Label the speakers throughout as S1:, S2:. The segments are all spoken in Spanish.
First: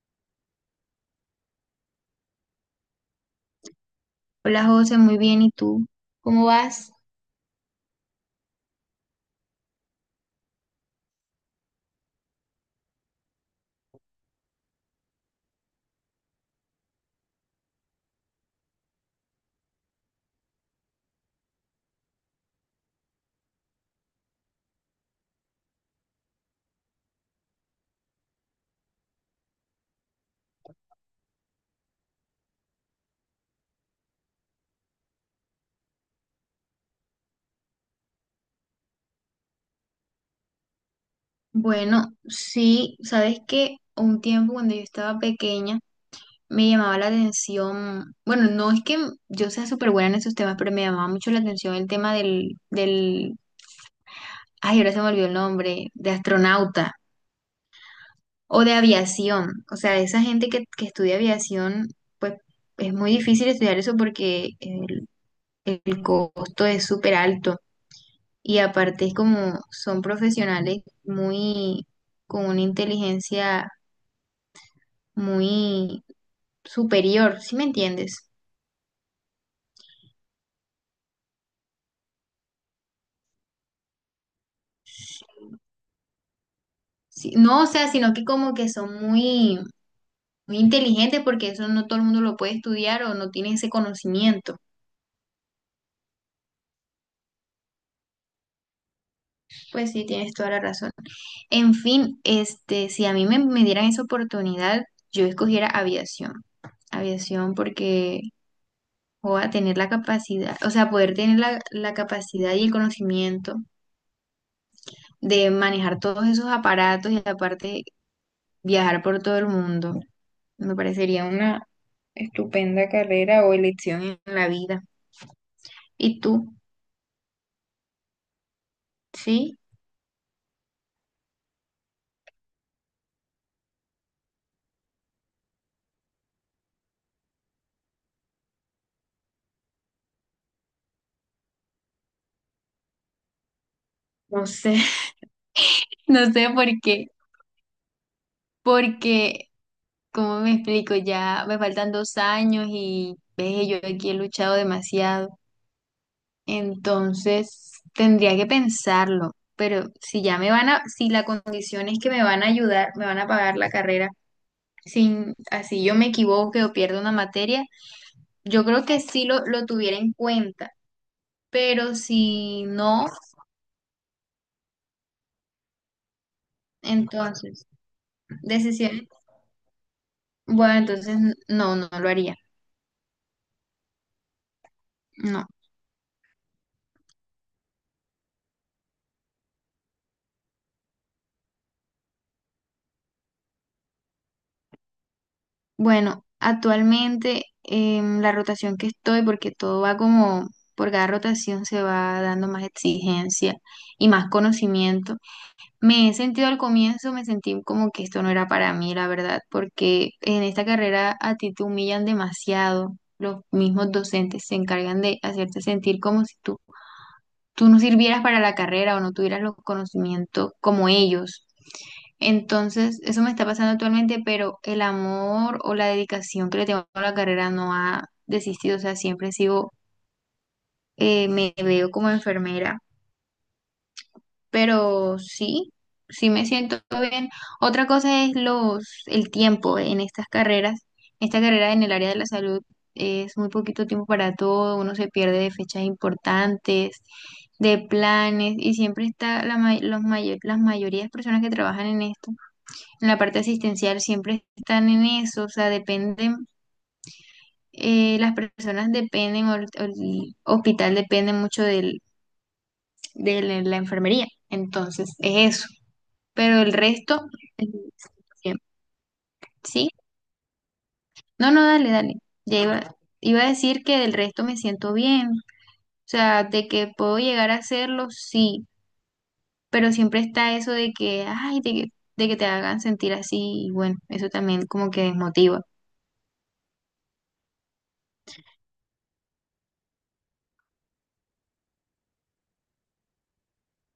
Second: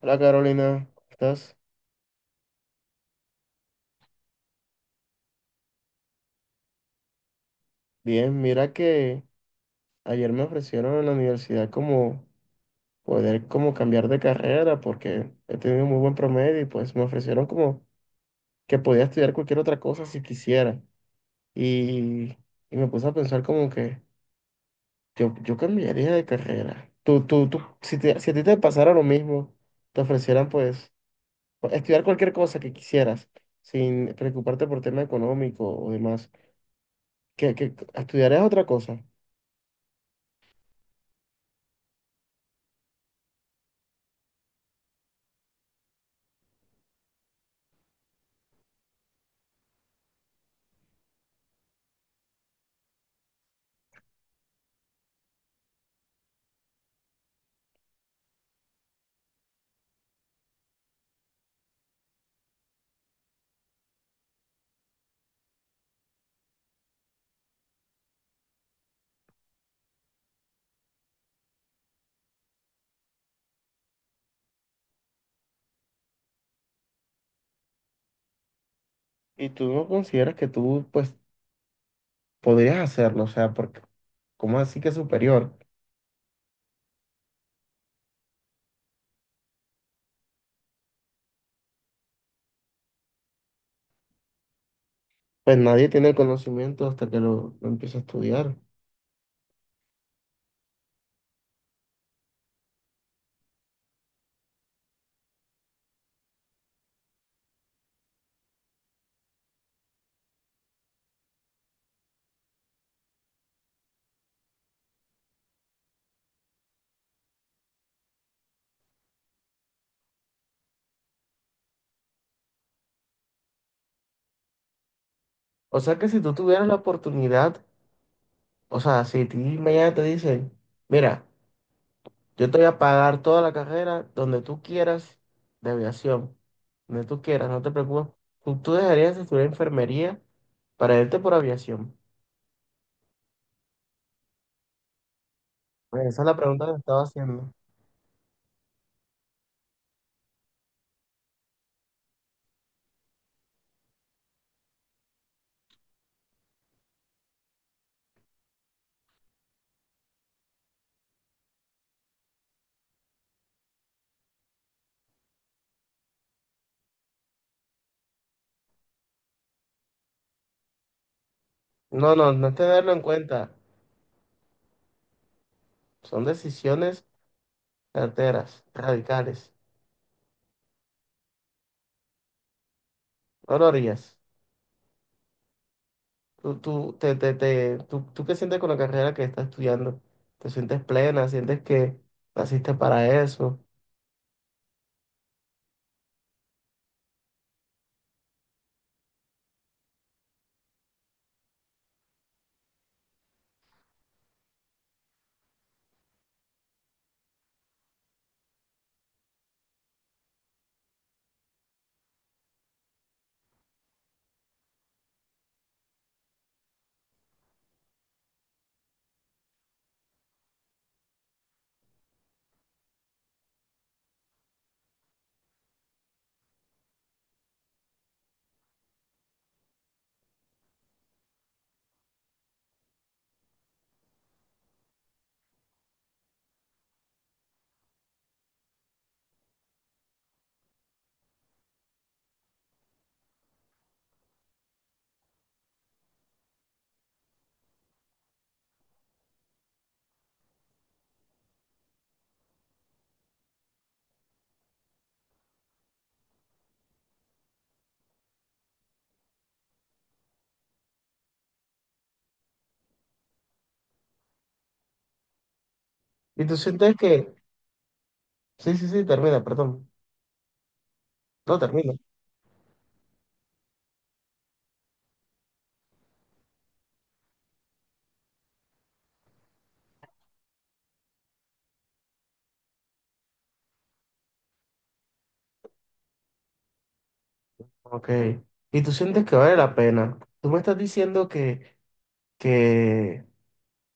S1: Hola Carolina, ¿cómo estás?
S2: Hola José, muy bien. ¿Y tú? ¿Cómo vas?
S1: Bien, mira que ayer me ofrecieron en la universidad como poder como cambiar de carrera porque he tenido muy buen promedio y pues me ofrecieron como que podía estudiar cualquier otra cosa si quisiera. Y, y me puse a pensar como que yo cambiaría de carrera. Tú, si a ti te pasara lo mismo, te ofrecieran pues estudiar cualquier cosa que quisieras sin preocuparte por tema económico o demás, que estudiarías otra cosa.
S2: Bueno, sí, sabes que un tiempo cuando yo estaba pequeña me llamaba la atención, bueno, no es que yo sea súper buena en esos temas, pero me llamaba mucho la atención el tema del, ay, ahora se me olvidó el nombre, de astronauta o de aviación. O sea, esa gente que estudia aviación, pues es muy difícil estudiar eso porque el costo es súper alto. Y aparte es como son profesionales muy, con una inteligencia muy superior, ¿sí me entiendes?
S1: ¿Y tú no consideras que tú, pues, podrías hacerlo? O sea, porque, ¿cómo así que superior?
S2: Sí, no, o sea, sino que como que son muy, muy inteligentes porque eso no todo el mundo lo puede estudiar o no tiene ese conocimiento.
S1: Pues nadie tiene el conocimiento hasta que lo empieza a estudiar.
S2: Pues sí, tienes toda la razón. En fin, este, si a mí me dieran esa oportunidad, yo escogiera aviación. Aviación porque voy a tener la capacidad, o sea, poder tener la capacidad y el conocimiento de manejar todos esos aparatos y aparte viajar por todo el mundo. Me parecería una estupenda carrera o elección en la vida.
S1: O sea que
S2: ¿Y
S1: si tú
S2: tú?
S1: tuvieras la oportunidad, o sea, si a ti
S2: Sí,
S1: mañana te dicen, mira, yo te voy a pagar toda la carrera donde tú quieras, de aviación, donde tú quieras, no te preocupes, tú dejarías de estudiar enfermería para irte por aviación.
S2: no sé,
S1: Pues esa es
S2: no
S1: la
S2: sé por
S1: pregunta que estaba
S2: qué,
S1: haciendo.
S2: porque, ¿cómo me explico? Ya me faltan 2 años y ve, yo aquí he luchado demasiado. Entonces, tendría que pensarlo, pero si ya me van a, si la condición es que me van a ayudar, me van a pagar la carrera, sin, así yo me equivoque o pierdo una materia, yo creo que sí lo tuviera en cuenta, pero
S1: No, no, no es
S2: si
S1: tenerlo en
S2: no,
S1: cuenta, son decisiones
S2: entonces,
S1: carteras,
S2: decisiones,
S1: radicales.
S2: bueno, entonces no, no lo haría,
S1: No lo harías.
S2: no.
S1: Tú, te- tú, ¿tú qué sientes con la carrera que estás estudiando? ¿Te sientes plena? ¿Sientes que naciste para eso?
S2: Bueno, actualmente la rotación que estoy, porque todo va como, por cada rotación se va dando más exigencia y más conocimiento. Me he sentido al comienzo, me sentí como que esto no era para mí, la verdad, porque en esta carrera a ti te humillan demasiado. Los mismos docentes se encargan de hacerte sentir como si tú no sirvieras para la carrera o no tuvieras los conocimientos como ellos. Entonces, eso me está pasando actualmente, pero el amor o la dedicación que le tengo a la carrera no ha desistido, o sea, siempre sigo, me veo como enfermera, pero sí, sí me siento bien. Otra cosa es los, el tiempo en estas carreras. Esta carrera en el área de la salud es muy poquito tiempo para todo, uno se pierde de fechas importantes, de planes, y siempre está la, los las mayorías de personas que trabajan en esto, en la parte asistencial, siempre están en eso, o sea, dependen, las personas dependen, o el hospital depende mucho del, de la enfermería. Entonces, es eso
S1: ¿Y tú
S2: pero el
S1: sientes
S2: resto,
S1: que...
S2: eh, bien.
S1: Sí, sí, sí, termina,
S2: ¿Sí?
S1: perdón.
S2: No,
S1: No,
S2: no, dale,
S1: termina.
S2: dale. Ya iba a decir que del resto me siento bien, o sea, de que puedo llegar a hacerlo, sí, pero siempre está eso de que, ay, de que te hagan sentir así, y bueno, eso también como que desmotiva.
S1: Ok. ¿Y tú sientes que vale la pena? Tú me estás diciendo que,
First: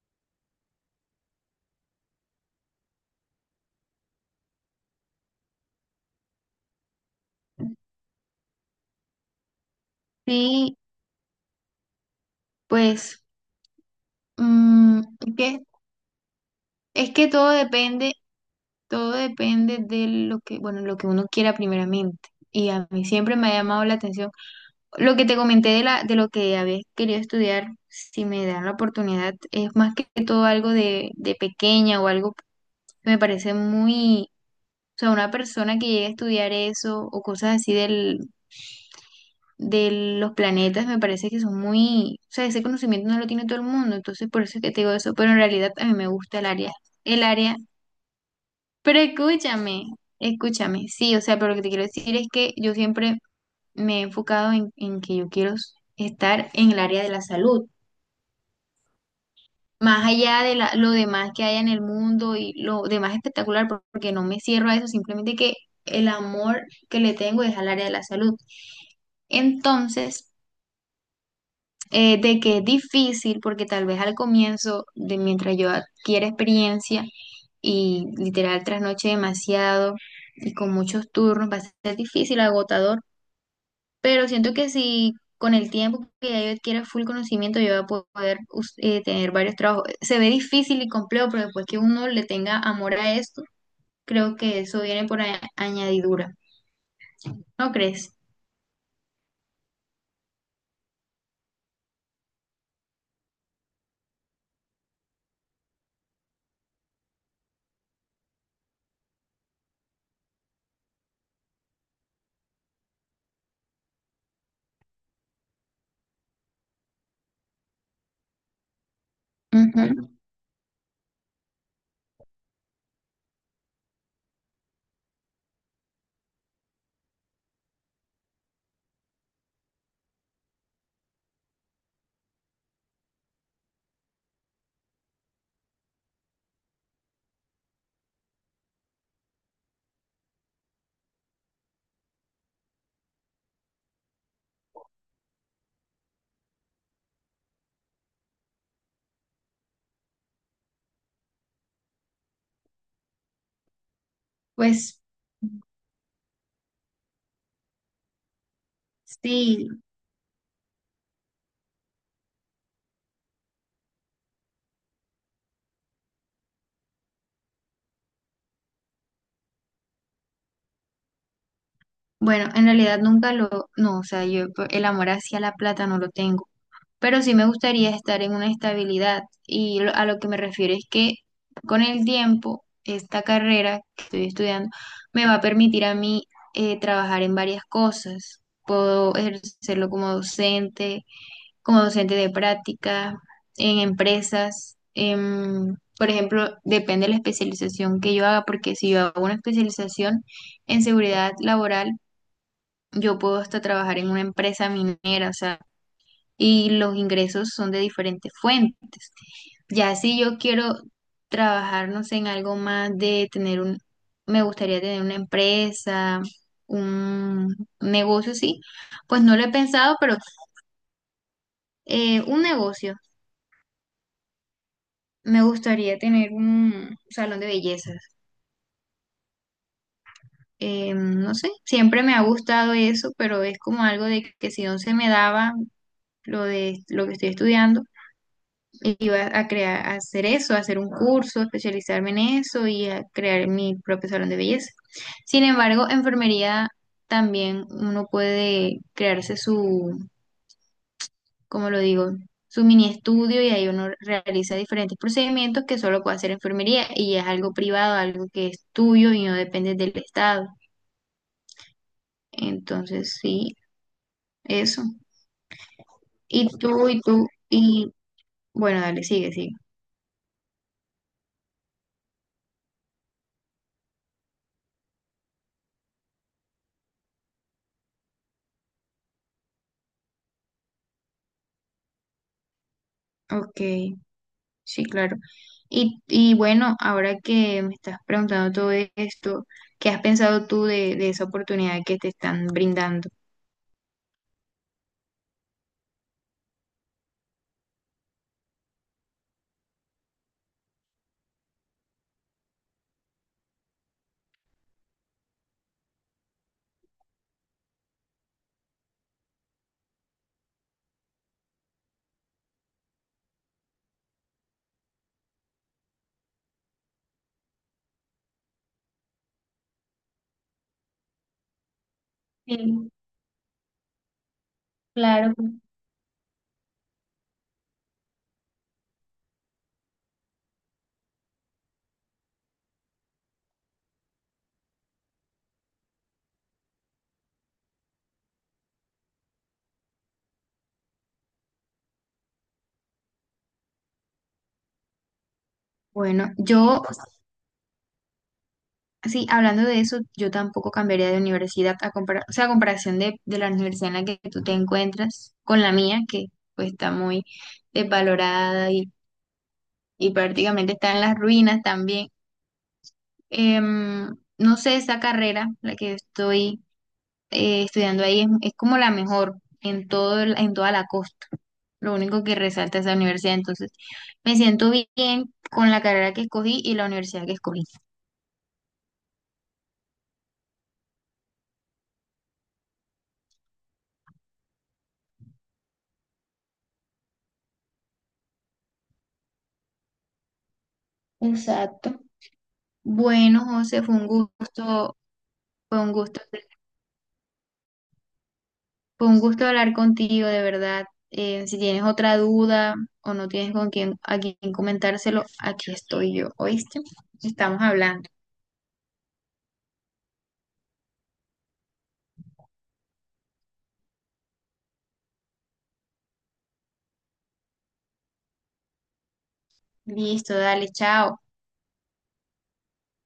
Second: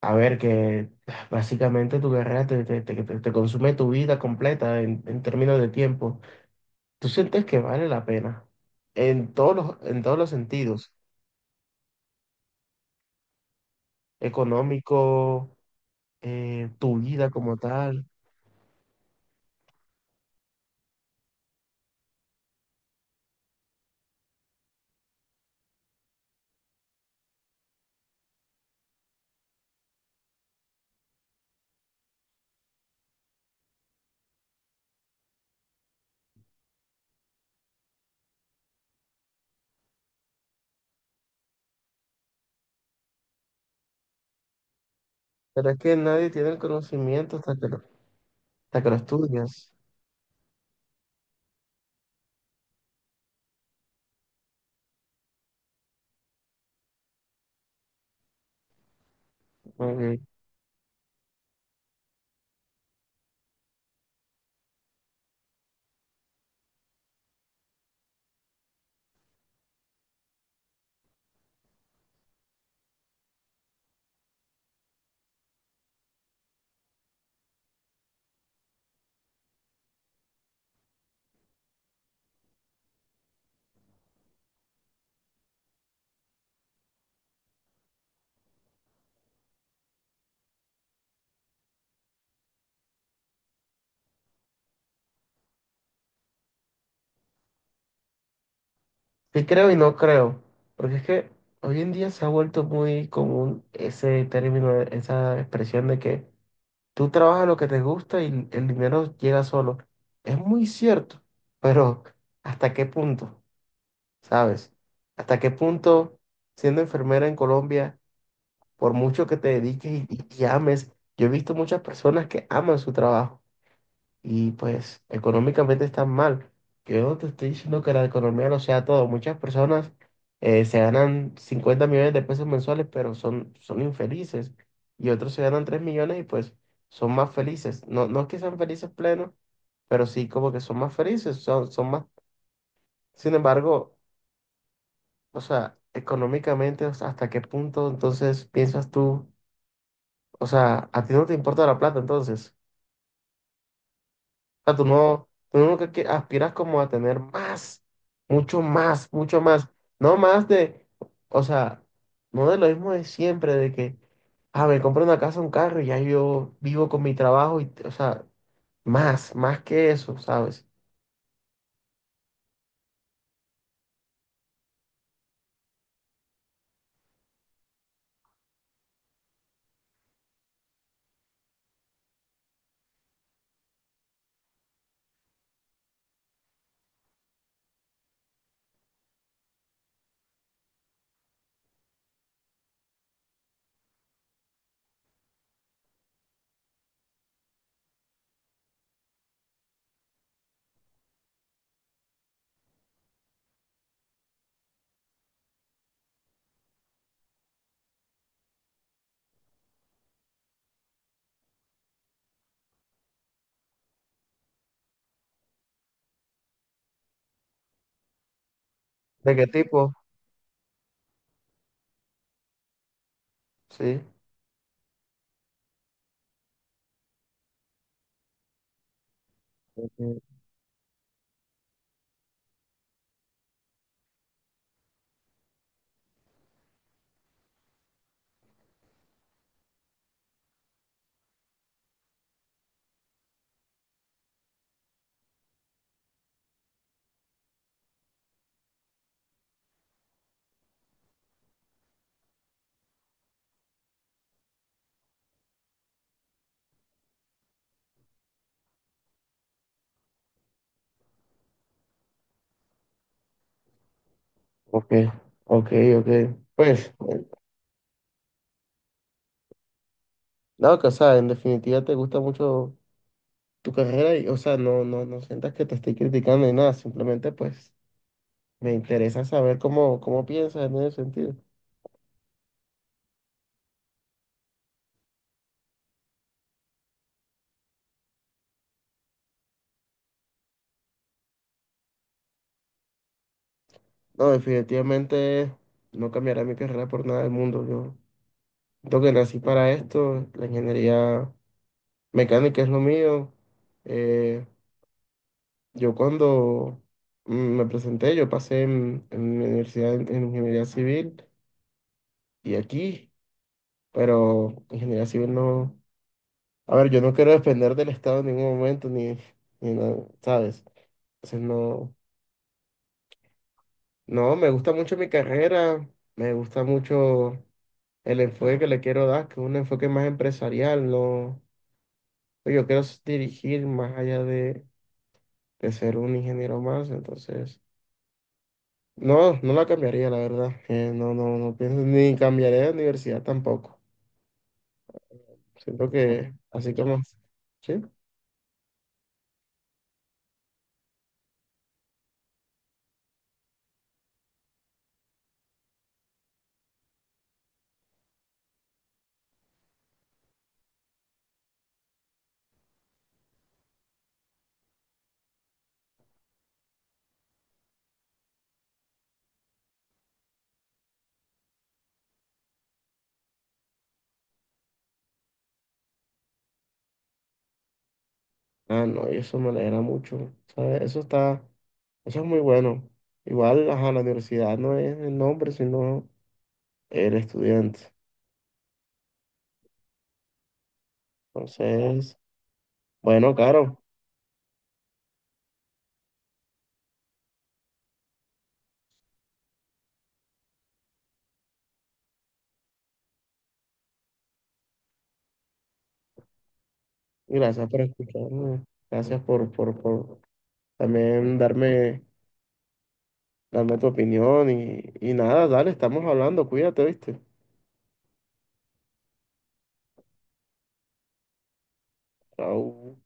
S1: a ver, que básicamente tu carrera te consume tu vida completa en términos de tiempo. ¿Tú sientes que vale la pena? En en todos los
S2: Sí,
S1: sentidos.
S2: pues, mm, es
S1: Económico,
S2: que,
S1: tu
S2: es que
S1: vida como tal.
S2: todo depende de lo que, bueno, lo que uno quiera primeramente. Y a mí siempre me ha llamado la atención lo que te comenté de, la, de lo que había querido estudiar, si me dan la oportunidad, es más que todo algo de pequeña o algo que me parece muy, o sea, una persona que llegue a estudiar eso o cosas así del, de los planetas, me parece que son muy, o sea, ese conocimiento no lo tiene todo el mundo, entonces por eso es que te digo eso, pero en
S1: Pero
S2: realidad
S1: es
S2: a mí
S1: que
S2: me
S1: nadie
S2: gusta
S1: tiene el
S2: el
S1: conocimiento
S2: área,
S1: hasta que hasta que lo
S2: pero
S1: estudias.
S2: escúchame, escúchame, sí, o sea, pero lo que te quiero decir es que yo siempre me he enfocado en que yo quiero estar en el área de la salud más
S1: Como
S2: allá de lo demás que haya en el mundo y lo demás espectacular, porque no me cierro a eso, simplemente que el amor que le tengo es al área de la salud. Entonces, de que es difícil, porque tal vez al comienzo, de mientras yo adquiera experiencia y literal trasnoche demasiado y con muchos turnos, va a ser difícil, agotador, pero siento que si con el tiempo que ya yo adquiera full conocimiento, yo voy a poder tener varios trabajos. Se ve difícil y complejo, pero después que uno le tenga amor a esto, creo que eso viene por añadidura. ¿No crees?
S1: sí creo y no creo, porque es que hoy en día se ha vuelto muy común ese término, esa expresión de que tú trabajas lo que te gusta y el dinero llega solo. Es muy cierto, pero ¿hasta qué punto? ¿Sabes? ¿Hasta qué punto siendo enfermera en Colombia? Por mucho que te dediques
S2: Ujú.
S1: y ames. Yo he visto muchas personas que aman su trabajo y pues económicamente están mal. Yo no te estoy diciendo que la economía lo sea todo. Muchas personas se ganan 50 millones de pesos mensuales, pero son infelices. Y otros se ganan 3 millones y pues son más felices. No, no es que sean felices plenos, pero sí como que son más felices, son más. Sin embargo, o sea, económicamente, o sea, ¿hasta qué punto entonces piensas tú? O sea, a ti no te importa la plata entonces. O sea,
S2: Pues
S1: tú no que aspiras como a tener más, mucho más.
S2: sí.
S1: No más de, o sea, no de lo mismo de siempre, de que, ah, me compro una casa, un carro y ya yo vivo con mi trabajo y, o sea, más, más que eso, ¿sabes?
S2: Bueno, en realidad nunca lo, no, o sea, yo el amor hacia la plata no lo tengo, pero sí me gustaría estar en una estabilidad. Y a lo que me refiero es que con el tiempo, esta carrera que estoy estudiando me va a permitir a mí trabajar en varias cosas. Puedo ejercerlo como docente de práctica, en empresas. Por ejemplo, depende de la especialización que yo haga, porque si yo hago una especialización en seguridad laboral, yo puedo hasta trabajar en una empresa minera, o sea, y los ingresos son de diferentes fuentes. Ya si yo quiero trabajar, no sé, en algo más de tener un, me gustaría tener una empresa, un negocio, sí, pues
S1: ¿De
S2: no lo
S1: qué
S2: he
S1: tipo?
S2: pensado, pero un negocio.
S1: Sí.
S2: Me gustaría tener un salón de bellezas.
S1: Ok,
S2: No sé, siempre me ha gustado eso, pero es como algo de que si no se me daba lo de lo que estoy estudiando, iba a crear, a hacer eso, a hacer un curso, especializarme en eso y a crear mi propio salón de belleza. Sin embargo, enfermería también uno puede crearse su, ¿cómo lo digo? Su mini estudio y ahí uno realiza diferentes procedimientos que solo puede hacer enfermería y es algo privado, algo que es tuyo y no depende del estado. Entonces, sí, eso.
S1: ok, ok. Ok.
S2: Y tú,
S1: Pues,
S2: y
S1: bueno,
S2: tú, y bueno, dale, sigue, sigue.
S1: no, que, o sea, en definitiva te gusta mucho tu carrera y, o sea, no, no sientas que te estoy criticando ni nada, simplemente pues me interesa saber cómo piensas en ese sentido.
S2: Ok. Sí, claro. Y bueno, ahora que me estás preguntando todo esto, ¿qué has pensado tú de esa oportunidad que te están brindando?
S1: No, definitivamente no cambiaré mi carrera por nada del mundo. Yo siento que nací para esto, la ingeniería mecánica es lo mío. Eh, yo cuando me presenté, yo pasé en mi universidad en ingeniería civil y aquí, pero ingeniería civil no... A ver, yo no quiero depender del Estado en ningún momento, ni nada, ¿sabes? Entonces,
S2: Sí,
S1: no, me gusta mucho mi
S2: claro.
S1: carrera, me gusta mucho el enfoque que le quiero dar, que es un enfoque más empresarial, no, pues, yo quiero dirigir más allá de ser un ingeniero más, entonces, no, no la cambiaría, la verdad, no pienso, ni cambiaría de universidad tampoco, siento
S2: Bueno,
S1: que, así
S2: yo,
S1: como, ¿sí?
S2: sí, hablando de eso, yo tampoco cambiaría de universidad a comparar, o sea, a comparación de la universidad en la que tú te encuentras con la mía, que pues está muy desvalorada y prácticamente está en las ruinas también. Em, no sé, esa carrera, la que estoy estudiando ahí es como la mejor en todo, en toda la costa. Lo único que resalta es la universidad. Entonces, me siento bien con la carrera que escogí y la universidad que escogí.
S1: Ah, no, y eso me alegra mucho, ¿sabes? Eso está, eso es muy bueno, igual, ajá, la universidad no es el nombre, sino el estudiante.
S2: Exacto.
S1: Entonces, bueno,
S2: Bueno,
S1: Caro,
S2: José, fue un gusto, fue un gusto hablar contigo, de verdad. Si tienes otra duda o no tienes con quién, a quién comentárselo, aquí estoy yo, ¿oíste?
S1: y
S2: Estamos
S1: gracias por
S2: hablando.
S1: escucharme. Gracias por también darme tu opinión y nada, dale, estamos hablando, cuídate, ¿viste?
S2: Listo, dale, chao.
S1: Chao.